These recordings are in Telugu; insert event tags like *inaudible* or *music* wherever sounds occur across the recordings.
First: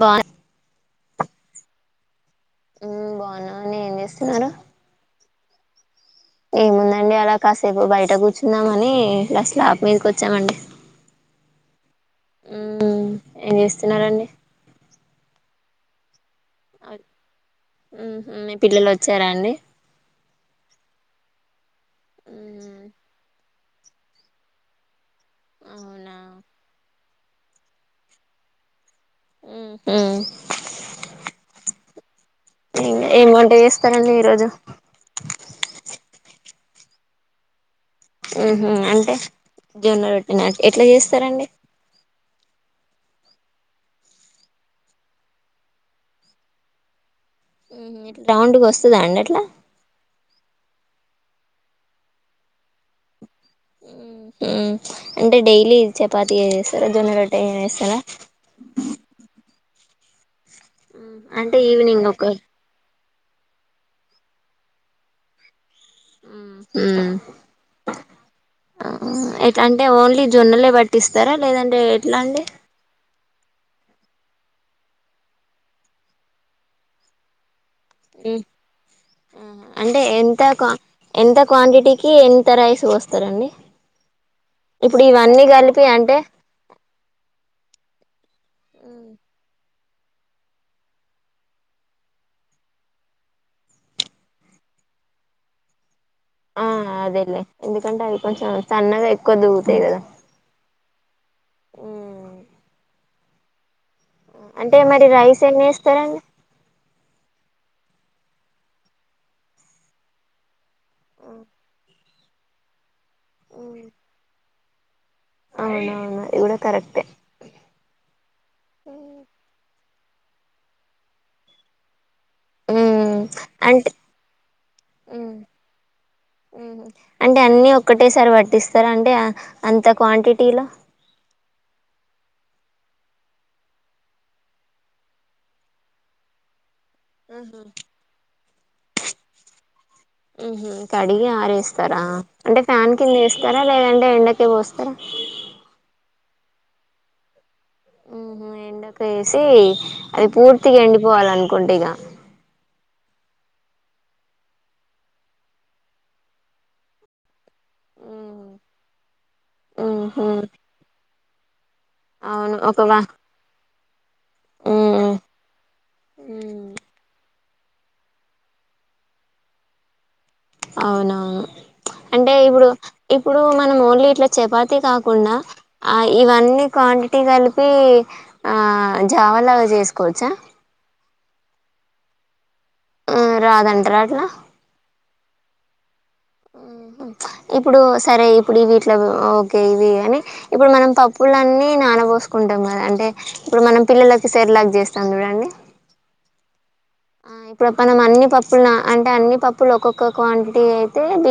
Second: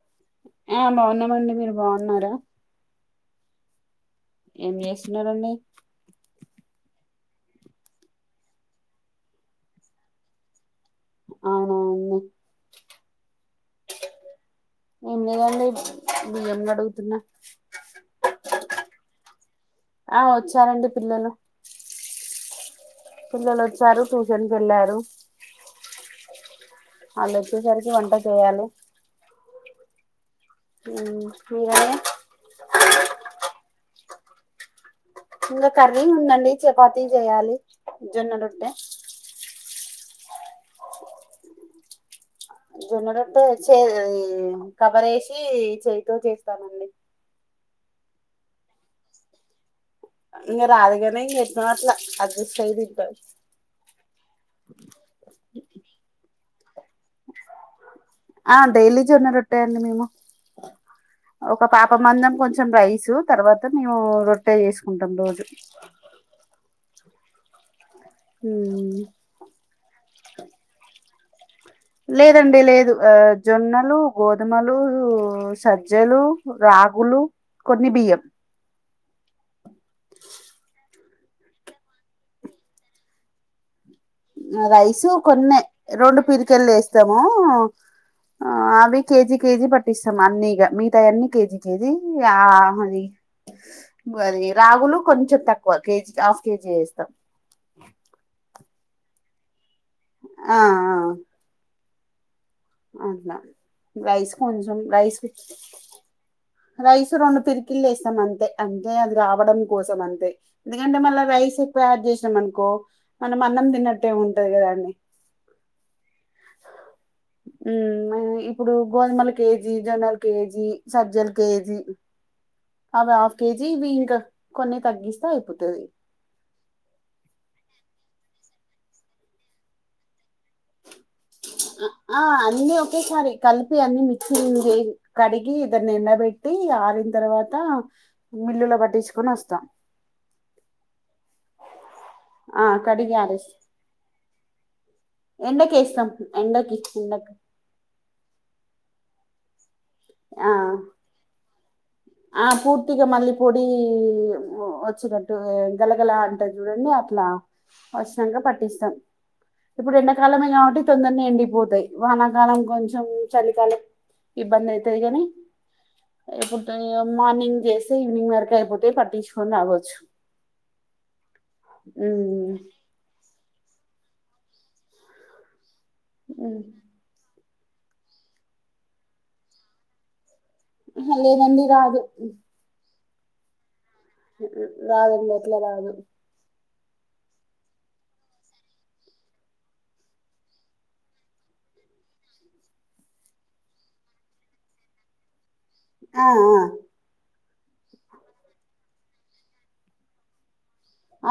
బా ఆ బాగున్నామండి మీరు బాగున్నారు ఉ బాగున్నమండి ఎం చేస్తున్నారు ఏం చేస్తున్నారంండి ఏముందండి అలా కాసేపు బయట కూర్చున్నామని ఇ స్లాప్ మీదక వచ్చామండి అవునా అండి ఉ ఏమి చేస్తున్నారు అండి ఏం లేదండి బియ్యం కడుగుతున్న మీ పిల్లలు వచ్చారా అండి ఆ వచ్చారండి పిల్లలు పిల్లలు వచ్చారు ట్యూషన్కకీ వెళ్ళారు అవునా వాళ్ళు వచ్చేసరికి వంట చేయాలి ఆ మీర్ ఫైనల్లీ ఈరోజు ఇంకా కర్రీ ఉందండి చపాతీ చేయాలి జొన్న ఉహ రొట్టె అంటే జోన్న రొట్టి నా ఎట్లా చేస్తారండి జొన్నడట్ట చే కబర వేసి చేతో చేస్తానండి ఇలా రౌండ్గా వస్తదా అండి అట్లా ఇంగ రాదుగాని ఇంగ ఎట్లానొమాట్లు అడ్జస్ట్ అయి తింటారు అంటే డైలీ చపాతి చేస్తారా జొన్న రొట్ట ఏమిేస్తారా ఆ డైలీ చూన్న రొట్టాయండి మేము అంటే ఒక పాప ఈవినింగ్ ఒక మందం కొంచెం రైసు తర్వాత నువవు రొట్టే చేసుకుంటాం రోజు ఉ హ ఎలా అంటే ఓన్లీ జొన్నలే పట్టిస్తారా లేదంటే ఎట్లా అండి లేదండి లేదు ఆ జొన్నలు గోధుమలు సజ్జలు రాగులు కొన్ని బియ్యం అంటే ఎంత క్వా ఎంత క్వాంటిటీకి ఎంత రైస్ వస్తారంండి రైస్ కొన్ని అంటే రెండు పీరికలు వేస్తాము ఆ అవి కేజి కేజి పట్ట పట్టిస్తాం అన్ని మిగతాయి అన్నిీ కేజీ కేజీ ఆ అది అది రాగులు కొంచెం తక్కువ కేజీ హాఫ్ ఆ కేజీ వేస్తాం అదేలే ఎందుకంటే అది కొంచెం సన్నగా ఎక్కువ దిగుతుంది ఆ ఆ అట్లా రైస్ కొంచెం అంటే మరి రైస్ ఎన్ని వేస్తారండి రైస్ రెండు పిరికిళ్లు వేస్తాం అంత అే అంటే అది రావడం కోసం అంతే ఎందుకంటే మళ్ళా రైస్ ఎక్కువ యాడ్ చేసినాం అనుకో మనం అన్నం తిన్నట్టే ఉంటది కదాండి అవునవునా ఇ కూడా కరెక్టే ఉ ఇప్పుడు గోధుమల కేజీ జోనల్ కేజీ సజ్జల్ కేజీ అవి హ్మ్ హాఫ్ కేజీ అంటే ఇవి ఇంకా కొన్ని తగ్గిస్తా అయిపోతది ఉ అంటే అన్నిీ ఒకటి ఒకేసారి వట్టిస్తారా అంటే అంత క్వాంటిటీలో ఆ అన్నిీ ఒకేసారి కలిపి అన్ని మిక్చింగ్ కడిగి ఇదన్న ఎండబెట్టి ఆరిన తర్వాత ఆహా మిల్లులో పట్టించుకొని వస్తాం ఉహ కడిగి ఆరేస్తారా అంటే ఆ ఫ్యాన్ కింద కడిగి వేస్తారా లేదంటే ఎండక పోస్త ఎంటక ఎస్తాం ఎండకి ఎక ఉహ ఎండక వేసి అది ఆ పూర్తిగా ఎండిపోవాలి అనుకుంట ఇగ ఆ పూర్తిగా మళ్ళీ పొడి వచ్చినట్టు గలగల అంటారు చూడండి అట్లా వసినంగా పట్టిస్తాం ఇప్పుడు ఉహు ఎండాకాలమే కాబట్టి తొందరని ఎండిపోతాయి అవును వానాకాలం ఒకవా కొంచెం చలికాలం ఇబ్బంది అవుతది ఉమ్ కాని ఎప్పుడు మార్నింగ్ చేస్తే ఈవినింగ్ వరకు అయిపోతే పట్టించుకొని రావచ్చు అవునవును అంటే ఇప్పుడు ఇప్పుడు మ ఓన్లీ ఈ చపాతీ ఇ కాకుండా ఆ జావ లాగా చేసుకోవచ్చా లేదండి రాదు ఆ రాదంట రా రాదుండిట్లా రాదు ఉ ఇప్పుడు సరే ఇప్పుడు వీటిలో ఓకే ఇవి అని ఇప్పుడు మనం పప్పులన్నీ నానబోస్త చసుకుంటాం కదా అంటే ఇప్పుడు మనం పిల్లలకి సెర్ లాక్ చేస్తాం చూడండి ఆహ ఆ ఇప్పుడు మనం అన్ని పప్పులున అంటే అన్ని పప్పులు ఒక్కొక్క క్వాంటిటీ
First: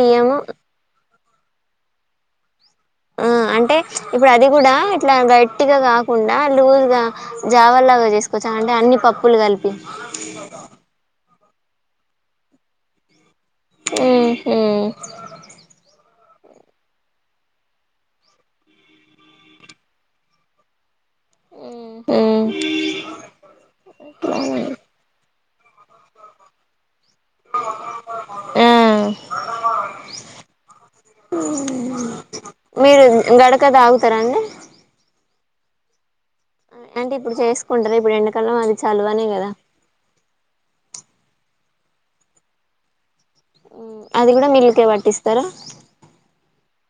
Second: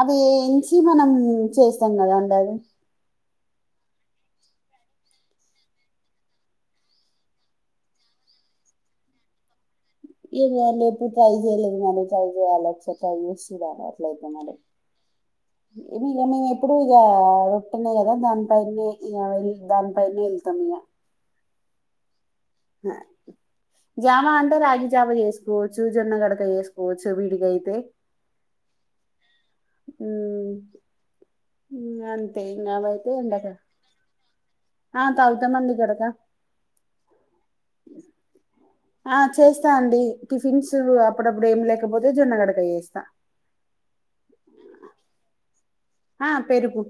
అవి ఎంచి మనం చేస్తాం కదా అండి అది ఆ అంటే ప్చ్ ఇప్పుడు అది కూడా ఇట్లా గట్టిగా కాకుండా లూజ్ గా జావలాగ చేసుకోచ్చా అంటే అన్నీ పప్పులు కలిప్ ఏ నేను ఎప్పుడు ట్రై చేయలేదు మేడం ట్రై చేయాలి *unintelligible* చేస్ టీ తాగురా అట్లైతే మరి మ్మ్ ఇప్ ఇగ మేము ఎప్పుడూ ఇగ ఉట్టినే కదా దాని పైనే ఇగ దాని పైనే వెళ్తాం ఇగ. హ్మ్ జామ అంటే రాగి జావా చేసుకోవచ్చు జొన్న గడక చేసుకోవ చ్చు విడిగా అయితే ఉమ్ అంతే ఇంకా మీరు అవైతే ఎండక గడక తాగుతారాండి ఆ తాగుతామండి గడక ఆయ్ ఆ చలువనే కదా చేస్తా అండి టిఫిన్స్ అప్పుడప్పుడు ఏం లేక్ కపోతే జొన్నగడక చేస్తా మ్మ్ అది కూడా మిల్లుకే పట్టిస్తారా ఆ పెరుగు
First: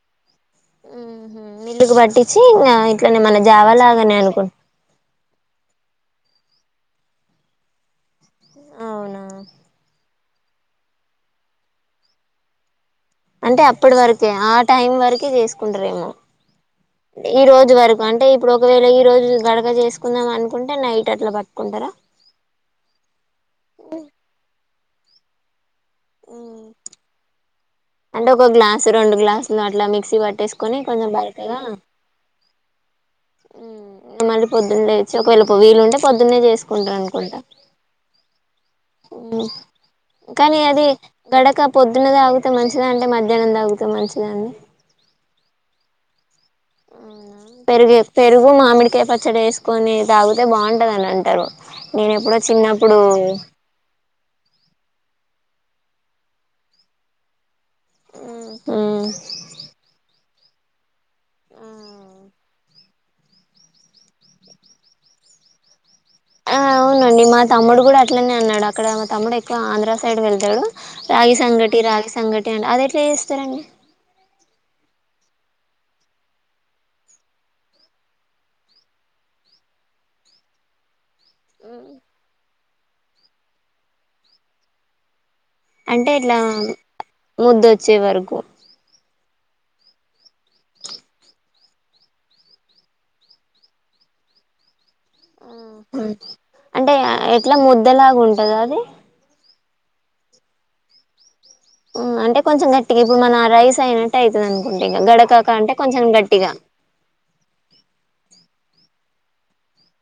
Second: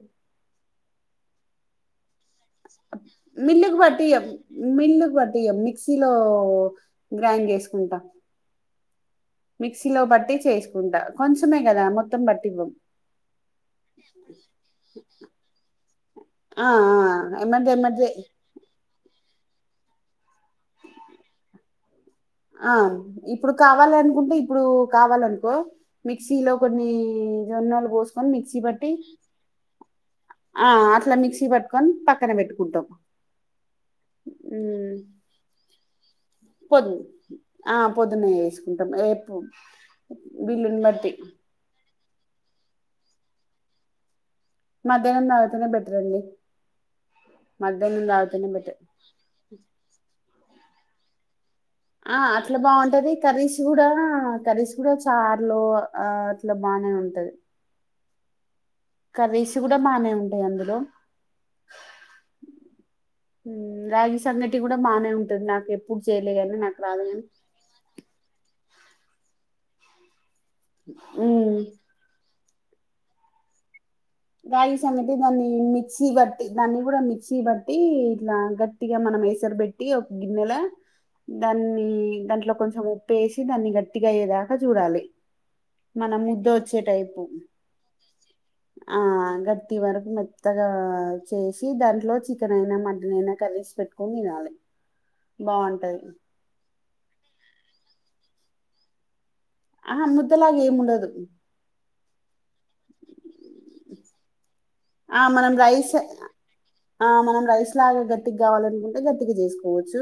ఉమ్ హు మిల్లుకు పట్టిచ్చి ఇంగ ఇట్లనే మన జావా లాగానే అనుకో ఇగ మిక్సీలో గ్రైండ్ చేసుకుంటా అవునా మిక్సీ లో బట్టి చేసుకుంటా కొంచమే కదా మొత్తం బట్టి ఇవ్వం అంటే అప్పటి వరకే ఆ టైం వరకే చేసుకుంటరేమో ఆ ఆ ఈ ఎమ్మటే రోజు వరకు ఎమ్మటే అంటే ఇప్పుడు ఒకవేళ ఈ రోజు గడగ చేసుకుందాం అనుకుంటే నైట్ అట్లా పట్టుకుంటారా ఆ ఇప్పుడు కావాలి అనుకుంటే ఇప్పుడు కావాలనుకో మిక్సీలో ఉమ్. కొన్ని జొన్నలు పోసుకొని, అంటే ఒక మిక్సీ పట్టి గ్లాసు రెండు గ్లాసులు అట్లా మిక్సీ ఆ పట్టేసుకొని కొంచెం అట్లా మిక్సీ పట్టుకొని పక్కన పెట్టుకుంటాం హ్మ్ మళ్ళీ పొద్దున్ లేచి ఒకవేళ పొ వీలు ఉంటే పొద్దున్నే పొద్ చేసుకుంటారు అనుకుంటా ఆ పొద్దున్నే వేసుకుంటాం ఏపు ఉమ్, కానీ వీళ్ళుని అది బట్టి గడక పొద్దున్నే తాగుతే మంచిది అంటే మధ్యాహ్నం తాగితే మంచిదని మధ్యాహ్నం తాగితేనే బెటర్ అండి అవునా పెరుగే మధ్యాహ్నం తాగితేనే పెరుగు బెటర్ మామిడికాయ పచ్చడి వేసుకొని తాగితే బాగుంటది అని అంటారు. నేను ఆ ఎప్పుడో అట్లా చిన్నప్పుడు బాగుంటది కర్రీస్ కూడా ఆ కర్రీస్ కూడా చార్లో ఆ అట్లా బానే ఉంటది. మ్మ్ కర్రీస్ కూడా బానే ఉంటాయి అందులో ఆవ్ మ్మ్ రాగి సంగటి కూడా బానే ఉంటంది నాకు ఎప్ ఆ అవునండి. మా తమ్ముడు కూడా అట్లనే అన్నాడు. అక్కడ మా తమ్ముడు ఎక్కువ ఆంధ్ర సైడ్ వెళ్ త్తాడు రాగి సంగటి రాగి సంగటి అంటే అది ఎట్లా చేస్తారండి. ప్చ్ గాయి సంగటి దాన్ని మిక్సీ బట్టి దాన్ని కూడా, మిక్సీ బట్టి ఇట్లా గట్టిగా మన మేసరు బెట్టి ఒక గిన్నెల దాన్ని దాంట్లో కొంచెం ఉప్పేసి దాన్ని గట్టిగా అయ్యేదాకా చూడాలి. మన అంటే ఇట్లా ముద్ద వచ్చే టైపు ముద్ద వచ్చే వరకు హ్ ఆ గట్టి వరకు మెత్తగా వచ్చేసి, దాంట్లో చికెన్ అయినా మటన్ అయినా కర్రీసి పెట్టుకొన్ తినాలే అహా అంటే ఎట్లా ముద్దలాగుంటదా అది ఆ ముద్దలాగ ఏం ఉండదు ఊ అంటే కొంచెం గట్టిగా ఇప్పుడు మన రైస్ అయినట్టు ఐతది అనుకుంటే ఇగ ఆ గడకాక మనం అంటే రైస్ కొంచెం గట్టిగా ఆ మనం రైస్ లాగా గట్టికి కావాలి ఇంకా గట్టిగా చేసుకోవచ్చు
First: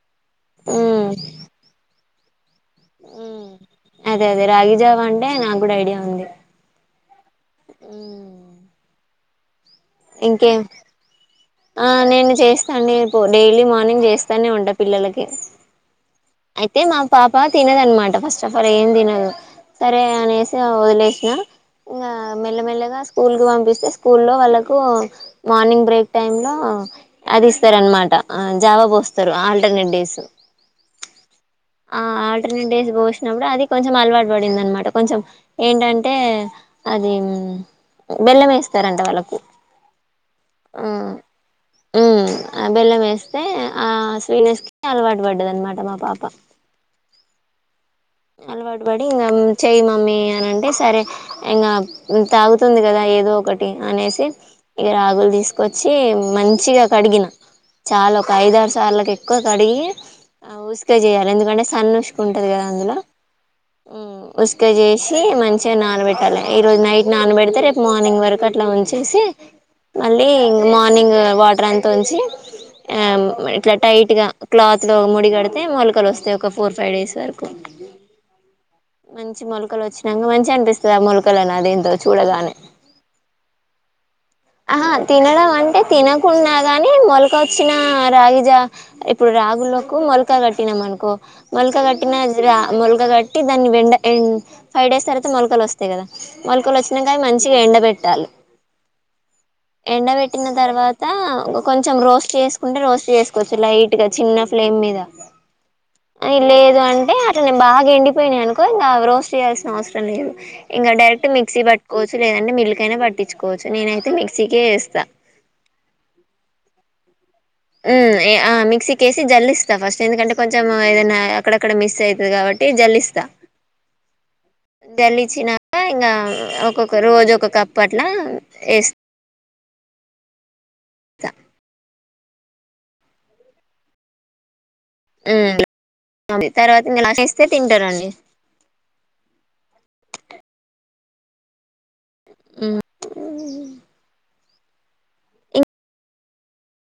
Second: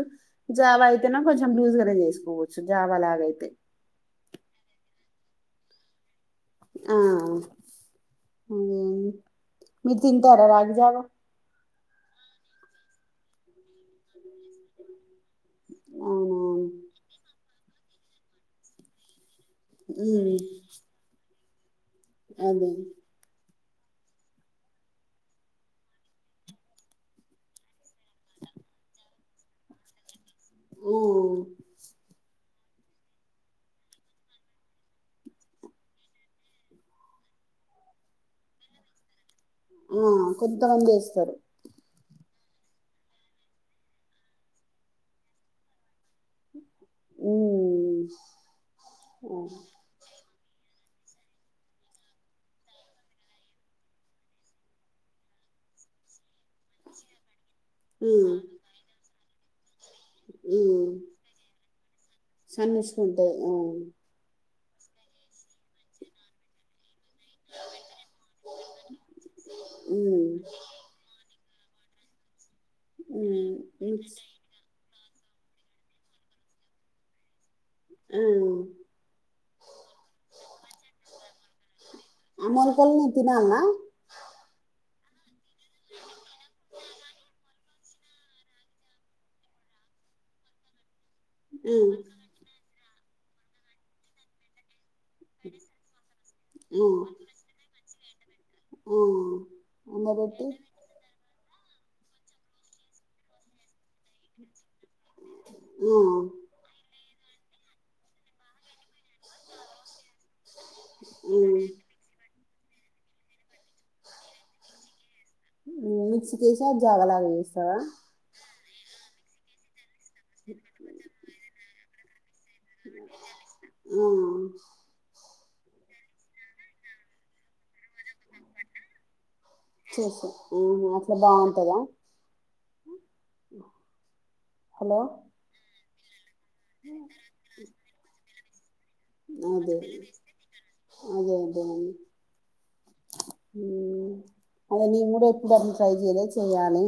జావ ఉమ్ అయితేనా కొంచం లూజ్గానే చేవచ్చు ఉమ్ అదే అదే రాగి జావ అంటే నాకు కూడా ఐడియా ఉంది ఆ ఉమ్ మీరు తింటారా ఇంకేం రాగి జావా ఆ నేను చేస్తాండి నిపు డైలీ మార్నింగ్ చేస్తానే ఉంటా పిల్లలకి అవునా అయితే మా పాప తినదనమాట ఫస్ట్ ఆఫ్ ఆల్ ఏం తినదు సరే ఉమ్ అనేసి వదిలేసిన ఇంగ అదే మెల్లమెల్లగా స్కూల్కి పంపిస్ తే స్కూళ్ళో వాళ్లక్ కు మార్నింగ్ బ్రేక్ టైం లో అది ఇస్తారన్నమాట అ జావా పోస్తారు ఆల్డ్ న్ని డేస్ ఆ మ్ ఆల్టర్నేట్ డేస్ పోసినప్పుడు అది కొంచెం అలవాటు పడిందన్నమాట కొంచం ఏంటంటే అద్ మ్ బెల్లం వేస్తారంట వాళ్ళకు అ కొంతమందే ఉమ్ చేస్తారు ఉమ్ ఆ బెల్లం వేస్తే ఆ శీనేస్ కి అలవాటు పడ్డది అనమాట మా పాప హుమ్ అలవాటుపడి ఇం చై మామ్మి అనంటే సరే ఇంగ తాగుతుంది కదా ఏదో ఒకటి అనేసి ఇగ రాగులు తీసుకొచ్చి మంచిగా కడిగిన చాలు ఒక ఉమ్ ఐదారుసార్లకు ఎక్కువ కడిగి ఆ ఊసుక ఉమ్ చేయాలి ఎందుకంటే సన్నుష్ ంటది కదా అందులో సన్నసుకుంటది ఆ మ్ ఉసుక చేసి మంచిగా నానబెట్టాలే ఈ రోజు నైట్ ననబెడితే రేపు మార్నింగ్ వరకు అట్లా ఉంచేసి మళ్ళీ ఉమ్ మార్నింగ్ వట్ ప్రాంతంచి ఆ ఉమ్ ఇట్లా ఉమ్ టైట్ గా క్లాత్ త్ ళ్ళో ముడి కడితే మొలకలోస్తాయి ఒక ఫోర్ ఫైవ్ డేస్ వరకు మ్ మంచి మొలకలు వచ్చినాక మంచిగనిపిస్తది అ మొలకలను అదేందో ఆ చూడగానే మొలకల్ని తినాల్నా ఆహా తినడం అంటే తినకున్న గాని మొలక చ్చిన రాగిజ ఇప్పుడు రాగులకు మొలకా కట్టినాం అనుకో మొల్క ఉమ్ కట్టిన జ్రా మొల్కా కట్టి దాన్ని బెండ ఎం ఫైవ్ డేస్ తర్వాత మొలకలోస్తాయి కదా ఆ మొలకలోచ్చినంకనే మంచిగా ఎండబెట్టాలి ఆ ఎండ ఎండబెట్టి పెట్టిన తర్వాత ఒక కొంచెం రోస్ట్ చేసుకుంటే రోస్ట్ చేసుకోవచ్చు లై చిన్న ఫ్లేమ్ మీద ఆ అది లేదు అంటే ేను బాగా ఎండిపోయినాయనుకో ఇంగ రో చేయాల్సిన అవసరం లేదు ఇంగ డైరెక్ట్ మిక్సీ పట్టుకోచ్చు లేద మిల్క్ అయినా పట్టించుకోవచ్చు నేనైతే మిక్సీకే ఎస్తా అ అ మిక్కేసి జల్లిస్తా ఫస్ ఎందుకంటే కొంచెం ఏదైనా అక్కడక్కడ మిస్ అయితది కాబట్టి జల్లిస్తా ఆ జల్లి వచ్చినాక ఇంగ ఒక్కొక్క రోజు ఒక కప్పు పట్ల ఎస్ చూసా ఆ అట్లా బాగుంటందా హలో హ్మ్. అది తర్వాత ఎస్తే తింటారండి అదే అదే అదే హ హ్మ్. అదే నీను కూడా ఎప్పుడు అట్ల ట్రై చేయలే చేయ్యలి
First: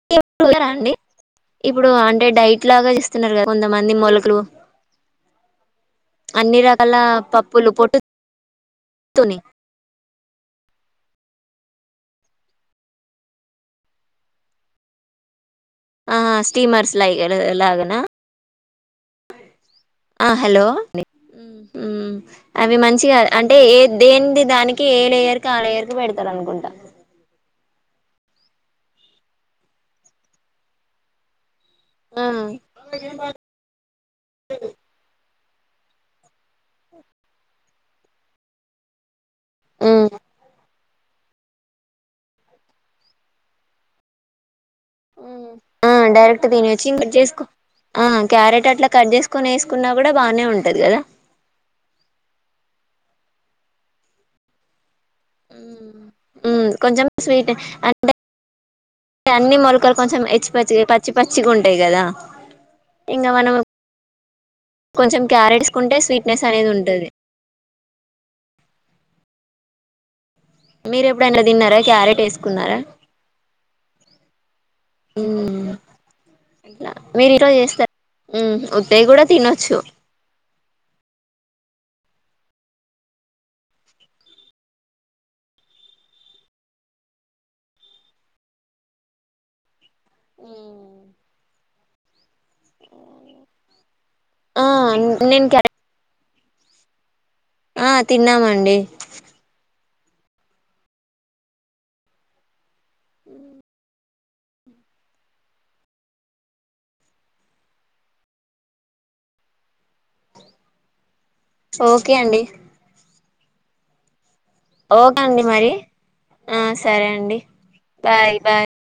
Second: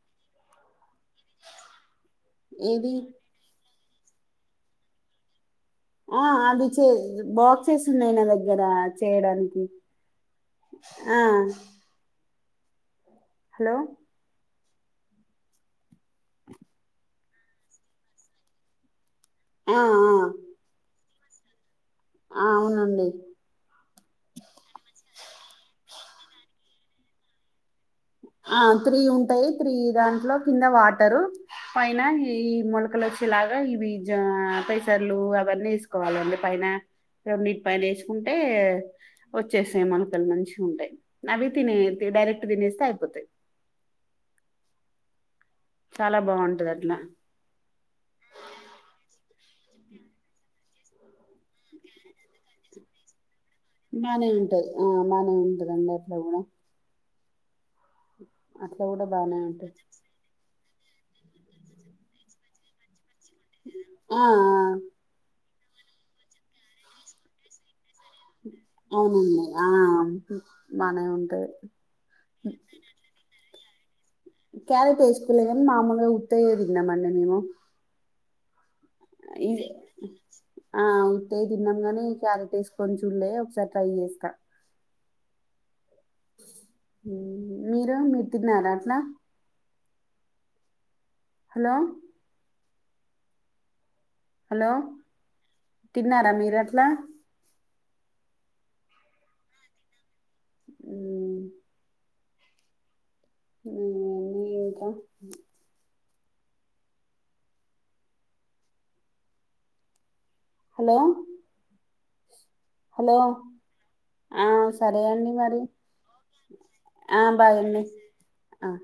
*unintelligible* అండి ఇప్పుడు అంటే డైట్ లాగా ఏది చేస్తున్నారు కదా కొంత మంది మొలకలు ఆ అన్ని అది చే రకాల పప్పులు బాక్సెస్ ఉన్నాయి నా దగ్గర పొట్టుతోని చేయడానికి ఆ హలో ఆ స్టీమర్స్ ల లాగనా ఆ ఆ హలో ఆ, అవి అవునండి మంచిగా అంటే ఏ దేంది దానికి ఏ లేయర్కి ఆ లేయర్కు పెడతారు అనుకుంటా ఆ త్రీ ఉంటాయి త్రీ దాంట్లో కింద వాటరు పైన ఆ ఈ ఈ మొలకలొచ్చి లాగా ఇవి జ పెసర్లు ఇవన్నీ వేసుకోవాలి అందు పైన రెండిటి పైన వేసుకుంటే వచ్చేసాయి మ్మ్ మనకలు మంచిగా ఉంటాయి అవి తిన డైరెక్ట్ తినేస్తే అయి పోతయ్ ఆ డైరెక్ట్ దినేయోచు అట్లా కట్ చేసుకో ఆ క్యారెట్ అట్లా కట్ చేసుకొని వేస్ కున్నా కూడా బానే ఉంటది కదా బానే ఉంటది ఆ బానే ఉంటదండి అట్లా కూడా మ్మ్ కొంచెం స్వీట్ అంటే అట్లా కూడా బానే అన్ని ఉంటయ్ మొలకలు కొంచెం హెచ్చి పచ్చి పచ్చి పచ్చిగా ఉంటాయి కదా ఇంకా మనం ఆ కొంచెం క్యారెట్స్కుంటే స్వీట్నెస్ అనేది ఉంటది అవునండి ఆ బానే మీరేప్పుడైనా ఉంటది తిన్నారా క్యారెట్ వేసుకున్నారా క్యారెట్ వేసుకోలే గాని మ్మ్ మామూలుగా ఉత్తయ్యే తిన్నా మండి మేము ఉ ఉద్దయి కూడా ఇది తినొచ్చు ఆ ఉత్తయి తిన్నాం గాని క్యారెట్ వేసుకొని చులే ఒకసారి ట్రై చేస్తా మీరు మీరు తిన్నారా అట్లా ఊ మ్ హలో అఓ హలో తిన్నారా మీరట్లా ఆ తిన్నామండి మ్ మ్ ఇంక ఏక హలో ఓకే అండి హలో! ఆ సరే అండి మరి ఆ సరే ఆ అండి బాగున్న బాయ్ ఆ బాయ్